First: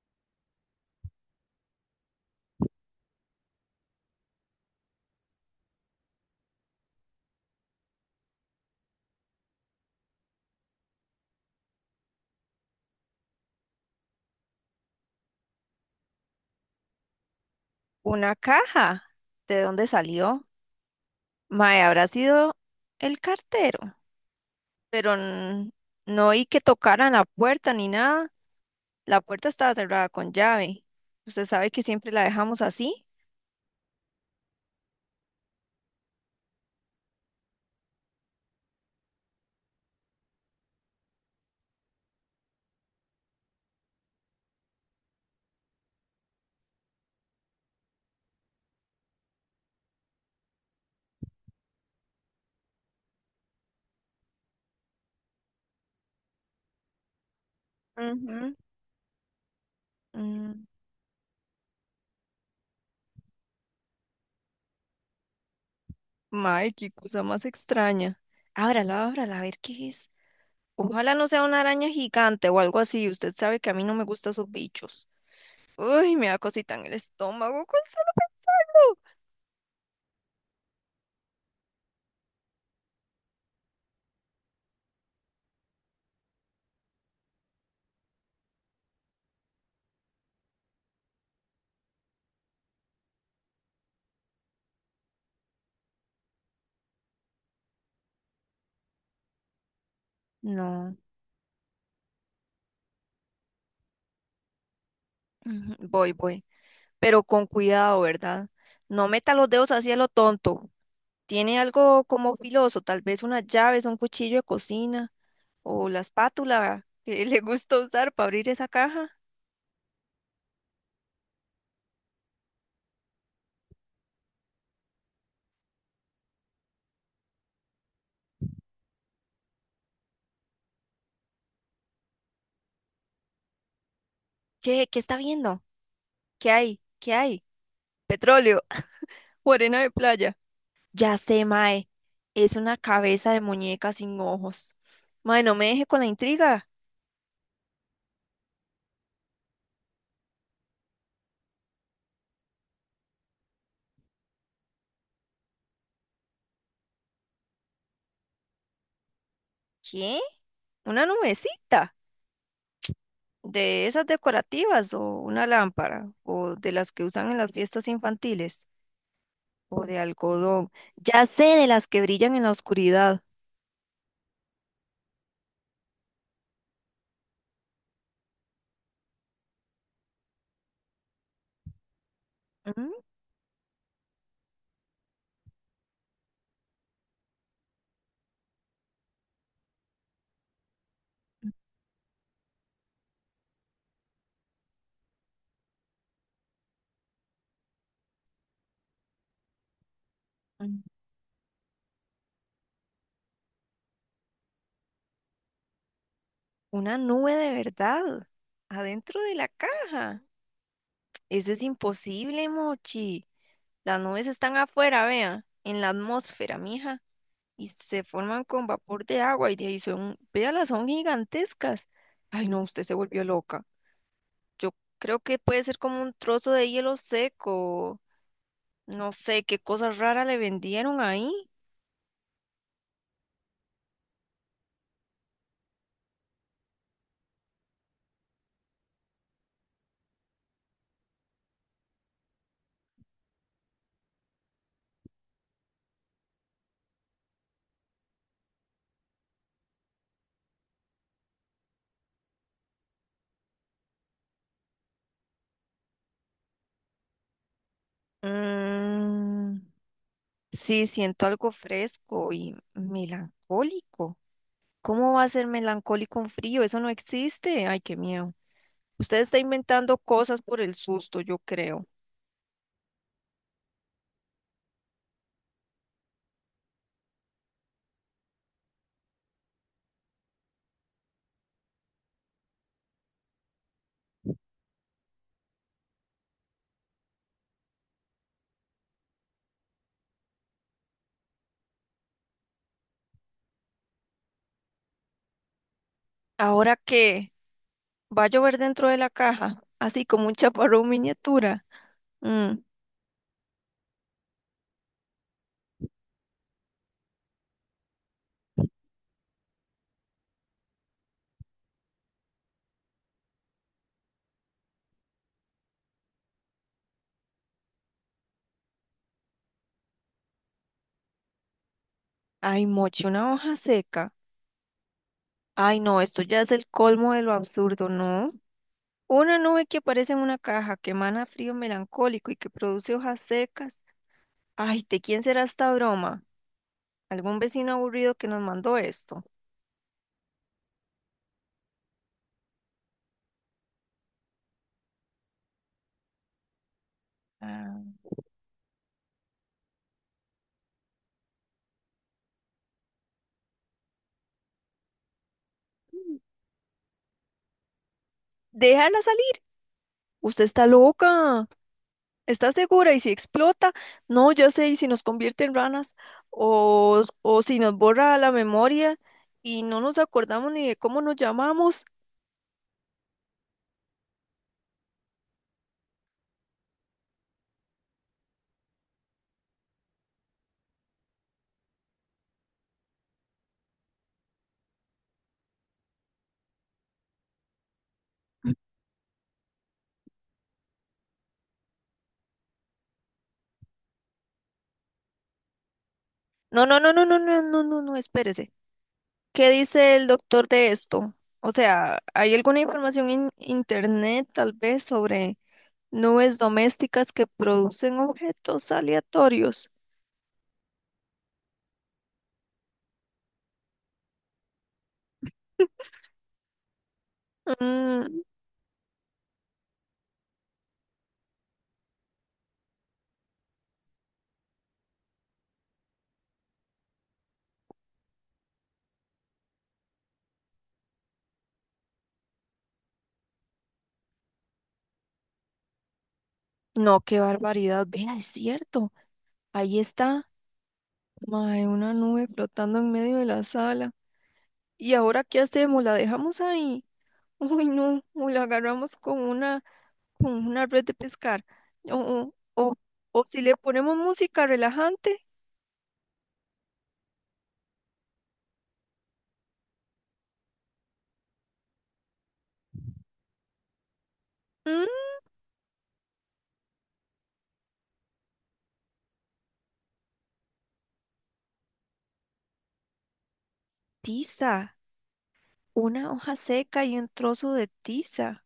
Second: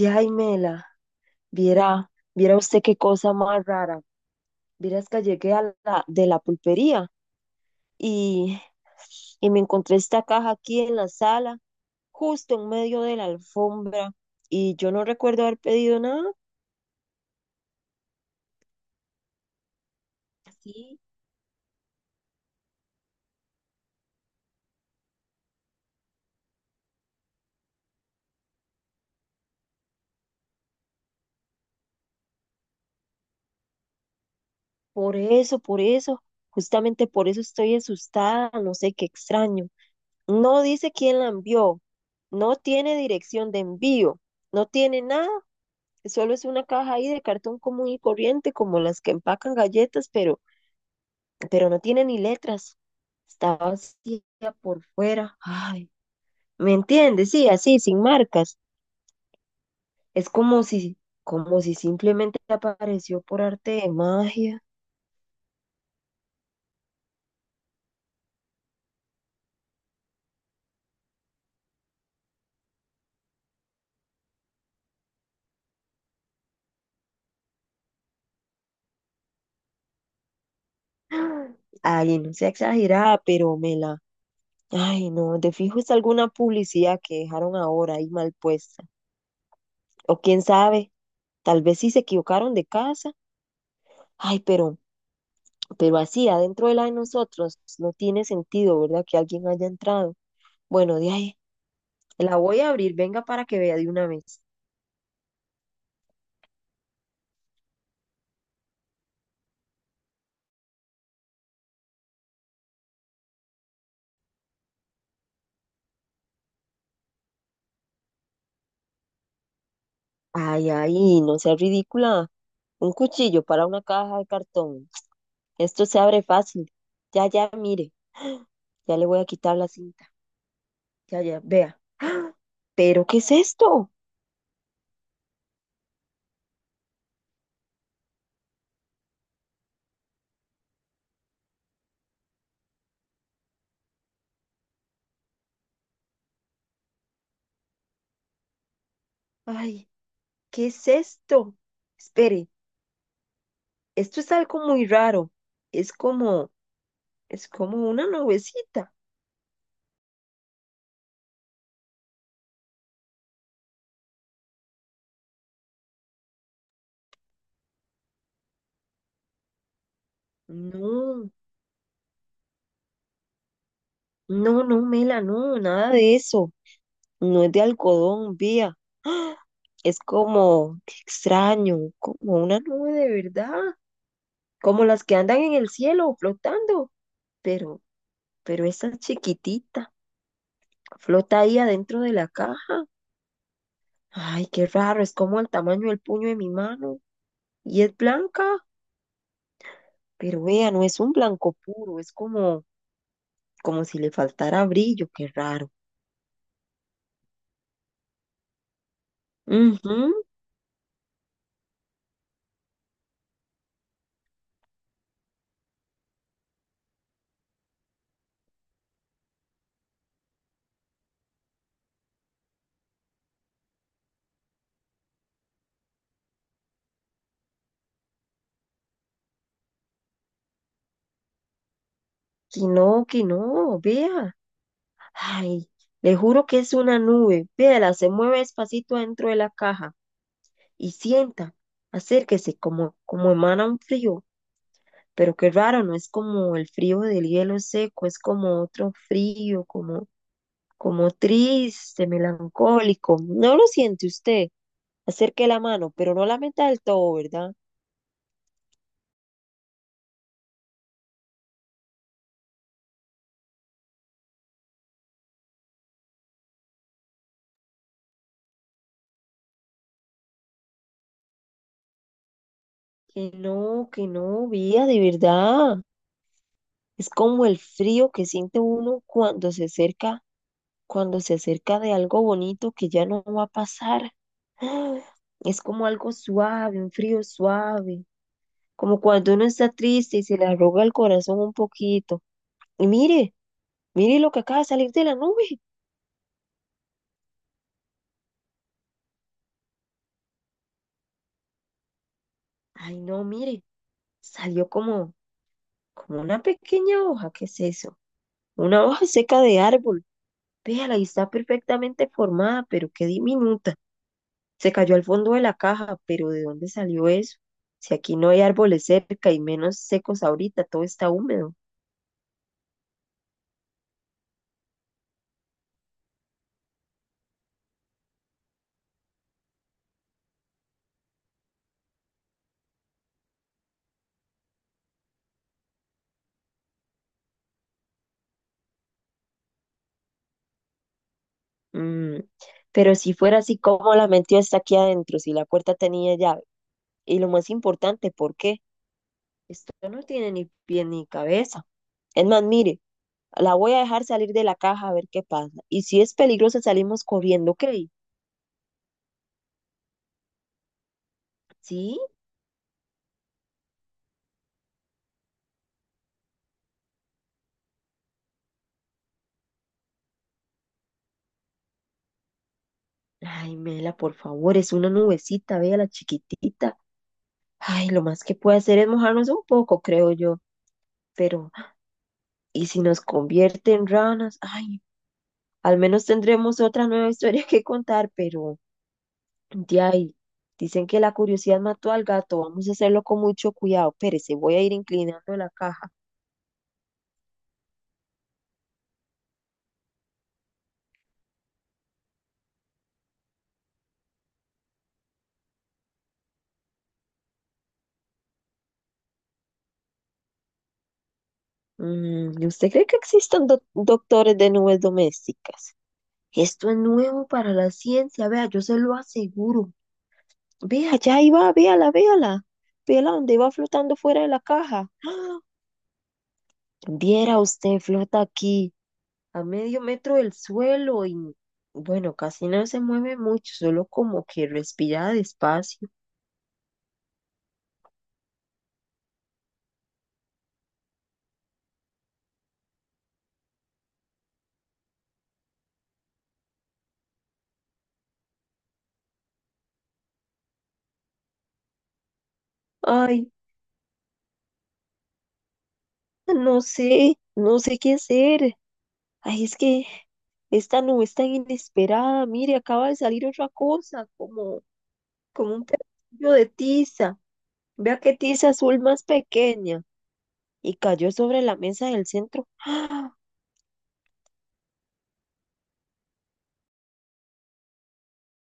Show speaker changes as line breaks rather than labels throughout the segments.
Yaimela, viera usted qué cosa más rara. Vieras que llegué de la pulpería y, y me encontré esta caja aquí en la sala, justo en medio de la alfombra, y yo no recuerdo haber pedido nada.
Una caja. ¿De dónde salió?
Sí,
Mae, habrá sido el cartero, pero no oí que tocaran la puerta ni nada. La puerta estaba cerrada con llave. Usted sabe que siempre la dejamos así.
por eso, justamente por eso estoy asustada, no sé qué extraño. No dice quién la envió, no tiene dirección de envío, no tiene nada. Solo es una caja ahí de cartón común y corriente, como las que empacan galletas, pero no tiene ni letras. Está vacía por fuera. Ay, ¿me entiendes? Sí, así, sin
Ujú.
marcas. Es
Mm,
como si simplemente apareció por arte de magia.
Mae, qué cosa más extraña. Ábrala, ábrala, a ver qué es. Ojalá no sea una araña gigante o algo así. Usted sabe que a mí no me gustan esos bichos. Uy, me da cosita en el estómago con
Ay, no sea exagerada, pero me la. Ay, no, de fijo es alguna publicidad que dejaron ahora ahí mal puesta. O quién sabe, tal vez sí se equivocaron de casa. Ay, pero así adentro de la de nosotros no tiene sentido, ¿verdad? Que alguien haya entrado. Bueno,
No.
de ahí, la voy a abrir, venga para que vea de una vez.
Ujú. Voy, pero con cuidado, ¿verdad? No meta los dedos así a lo tonto. Tiene algo como filoso, tal vez unas llaves, un cuchillo de cocina o la espátula que le gusta usar para abrir esa caja.
Ay, ay, no sea ridícula. Un cuchillo para una caja de cartón. Esto se abre fácil. Ya, ya, mire, ya le voy a quitar la cinta. Ya, ya, vea. ¿Pero qué es esto?
¿Qué? ¿Qué está viendo? ¿Qué hay? ¿Qué hay? Petróleo o arena de playa. Ya sé, mae. Es una cabeza de muñeca sin ojos. Mae, no me deje con la intriga.
Ay, ¿qué es esto? Espere, esto es algo muy raro. Es como, es como una nubecita.
¿Qué? ¿Una nubecita? ¿De esas decorativas o una lámpara? ¿O de las que usan en las fiestas infantiles? O de algodón. Ya
No,
sé, de las que brillan en la oscuridad.
no, no, Mela, no, nada de eso. No es de algodón, vía. ¡Ah! Es como qué extraño, como una
Mm,
nube de verdad, como las que andan en el cielo flotando. Pero, pero esa chiquitita flota ahí adentro de la caja. Ay, qué raro, es como el tamaño del puño de mi mano. Y es blanca, pero vea,
Mm.
no es un blanco puro, es como si le faltara brillo, qué raro.
Una nube de verdad, adentro de la
Ujú,
caja. Eso es imposible, Mochi. Las nubes están afuera, vea, en la atmósfera, mija, y se forman con vapor de agua y de ahí son, véalas, son gigantescas. Ay, no, usted se volvió loca. Yo creo que puede ser como un trozo de hielo seco. No sé qué cosa rara le vendieron ahí.
que no, vea. Ay, le juro que es una nube. Véala, se mueve despacito dentro de la caja y sienta, acérquese, como emana un frío. Pero qué raro, no es como el frío del hielo seco, es como otro frío, como triste, melancólico. No lo siente usted. Acerque la mano, pero no la meta del todo, ¿verdad?
Mm. Sí, siento algo fresco y melancólico. ¿Cómo va a ser melancólico un frío? Eso no existe. Ay, qué miedo. Usted está inventando cosas por el susto, yo creo.
Que no, vía, de verdad. Es como el frío que siente uno cuando se acerca de algo bonito que ya no va a pasar. ¡Ah! Es como algo suave, un frío suave, como cuando uno está triste y se le arruga el corazón un poquito. Y mire lo que acaba de salir de la nube.
Ahora que va a llover dentro de la caja, así como un chaparrón miniatura. Mm,
Ay, no, mire, salió como una pequeña hoja, ¿qué es eso? Una hoja seca de árbol. Véala y está perfectamente formada, pero qué diminuta. Se cayó al fondo de la caja, pero ¿de dónde salió eso? Si aquí no hay árboles cerca y menos secos ahorita, todo está húmedo.
Ay, moche, una hoja seca. Ay, no, esto ya es el colmo de lo absurdo, ¿no? Una nube que aparece en una caja, que emana frío melancólico y que produce hojas secas. Ay, ¿de quién será esta broma? Algún vecino aburrido que nos mandó esto.
Mm. Pero si fuera así, ¿cómo la metió hasta aquí adentro si la puerta tenía llave? Y lo más
Ah.
importante, ¿por qué? Esto no tiene ni pie ni cabeza. Es más, mire, la voy a dejar salir de la caja a ver qué pasa. Y si es peligroso, salimos corriendo, ¿ok?
Déjala salir. Usted está loca.
¿Sí?
¿Está segura? ¿Y si explota? No, ya sé, ¿y si nos convierte en ranas? O, si nos borra la memoria y no nos acordamos ni de cómo nos llamamos.
Ay, Mela, por favor, es una nubecita, vea la chiquitita. Ay, lo más que puede hacer es mojarnos un poco, creo yo. Pero y si nos convierte en ranas, ay, al menos tendremos otra nueva historia que contar, pero de ahí, dicen que la curiosidad mató al gato, vamos a hacerlo con mucho cuidado. Pérese, voy a ir inclinando la caja.
No, no, no, no, no, no, no, no, no, espérese. ¿Qué dice el doctor de esto? O sea, ¿hay alguna información en internet tal vez sobre nubes domésticas que producen objetos aleatorios?
Mm, ¿Usted cree que existan doctores de nubes domésticas? Esto es nuevo para la
Mm,
ciencia, vea, yo se lo aseguro. Vea, ya ahí va, véala, véala. Véala donde va flotando fuera de la caja. ¡Ah! Viera usted, flota aquí, a medio metro del suelo y bueno, casi no se mueve mucho, solo como que respira despacio.
No, qué barbaridad. Vea, es cierto. Ahí está. Mae, una nube flotando en medio de la sala. ¿Y ahora qué hacemos? ¿La dejamos ahí? Uy, no. O la agarramos con con una red de pescar. O, o, o
Ay,
si le ponemos música relajante.
no sé, no sé qué hacer. Ay, es que esta nube es tan inesperada. Mire, acaba de salir otra cosa, como,
Mm,
como un pedacillo de tiza. Vea qué tiza azul más pequeña. Y cayó sobre la mesa del centro. ¡Ah!
Tiza. Una hoja seca y un trozo de tiza.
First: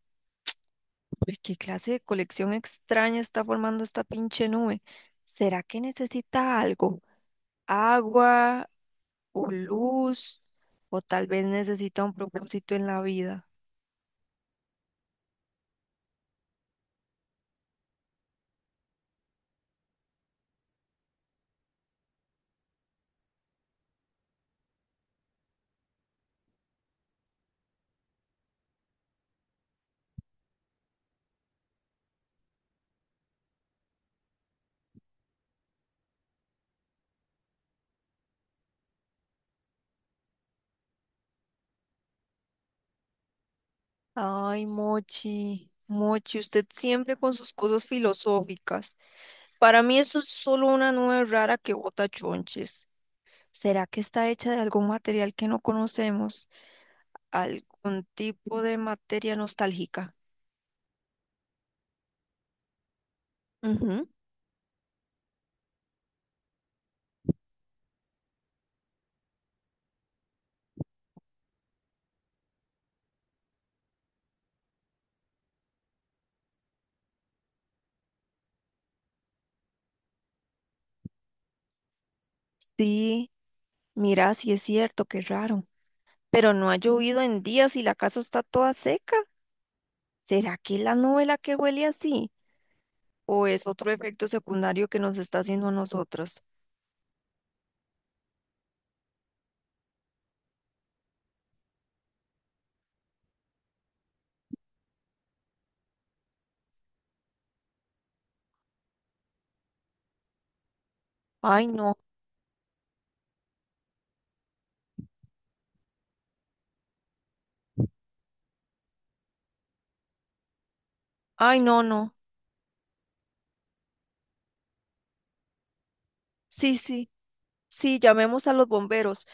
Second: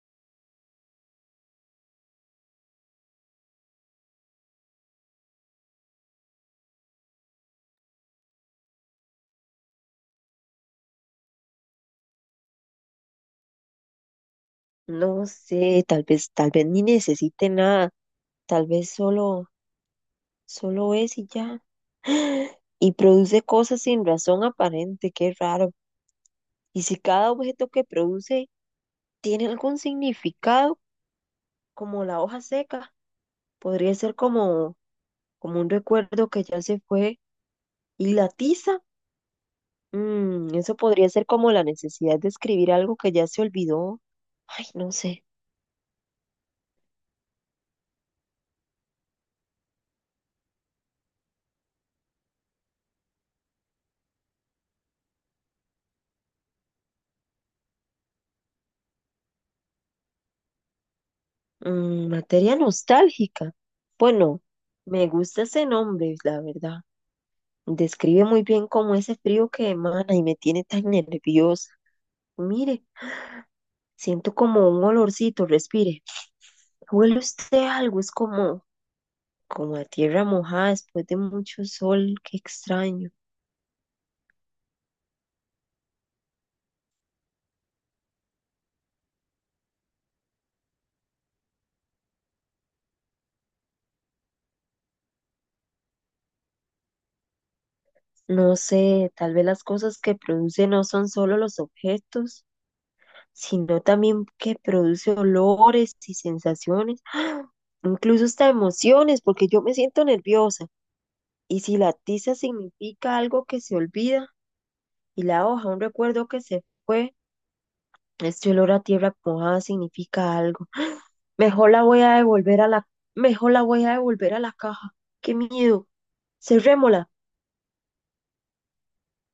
Uy, qué clase de colección extraña está formando esta pinche nube. ¿Será que necesita algo? Agua. O luz, o tal vez necesita un propósito en la vida.
No sé, tal vez ni necesite nada. Tal vez solo es y ya. Y produce cosas sin razón aparente, qué raro. Y si cada objeto que produce tiene algún significado, como la hoja seca, podría ser como un recuerdo que ya se fue y la tiza. Eso podría ser como la necesidad de escribir algo que ya se olvidó. Ay,
Ay,
no sé.
Mochi, Mochi, usted siempre con sus cosas filosóficas. Para mí esto es solo una nube rara que bota chonches. ¿Será que está hecha de algún material que no conocemos? ¿Algún tipo de materia nostálgica?
Materia nostálgica.
Ujú.
Bueno, me gusta ese nombre, la verdad. Describe muy bien cómo ese frío que emana y me tiene tan nerviosa. Mire. Siento como un olorcito, respire. Huele usted algo, es como a tierra mojada después de mucho sol, qué extraño.
Sí, mira, sí es cierto, qué raro. Pero no ha llovido en días y la casa está toda seca. ¿Será que es la nube la que huele así? ¿O es otro efecto secundario que nos está haciendo a nosotras?
No sé, tal vez las cosas que produce no son solo los objetos, sino también que produce olores y sensaciones, incluso hasta emociones, porque yo me siento nerviosa. Y
Ay,
si la
no,
tiza significa algo que se olvida y la hoja un recuerdo que se fue, este olor a tierra mojada significa algo.
ay,
Mejor
no,
la voy
no.
a devolver a la, mejor la voy a devolver a la caja. Qué miedo.
Sí,
Cerrémosla.
sí, sí, llamemos a los bomberos.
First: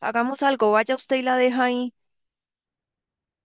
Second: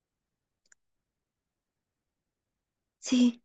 Hagamos algo, vaya usted y la deja ahí.
Sí.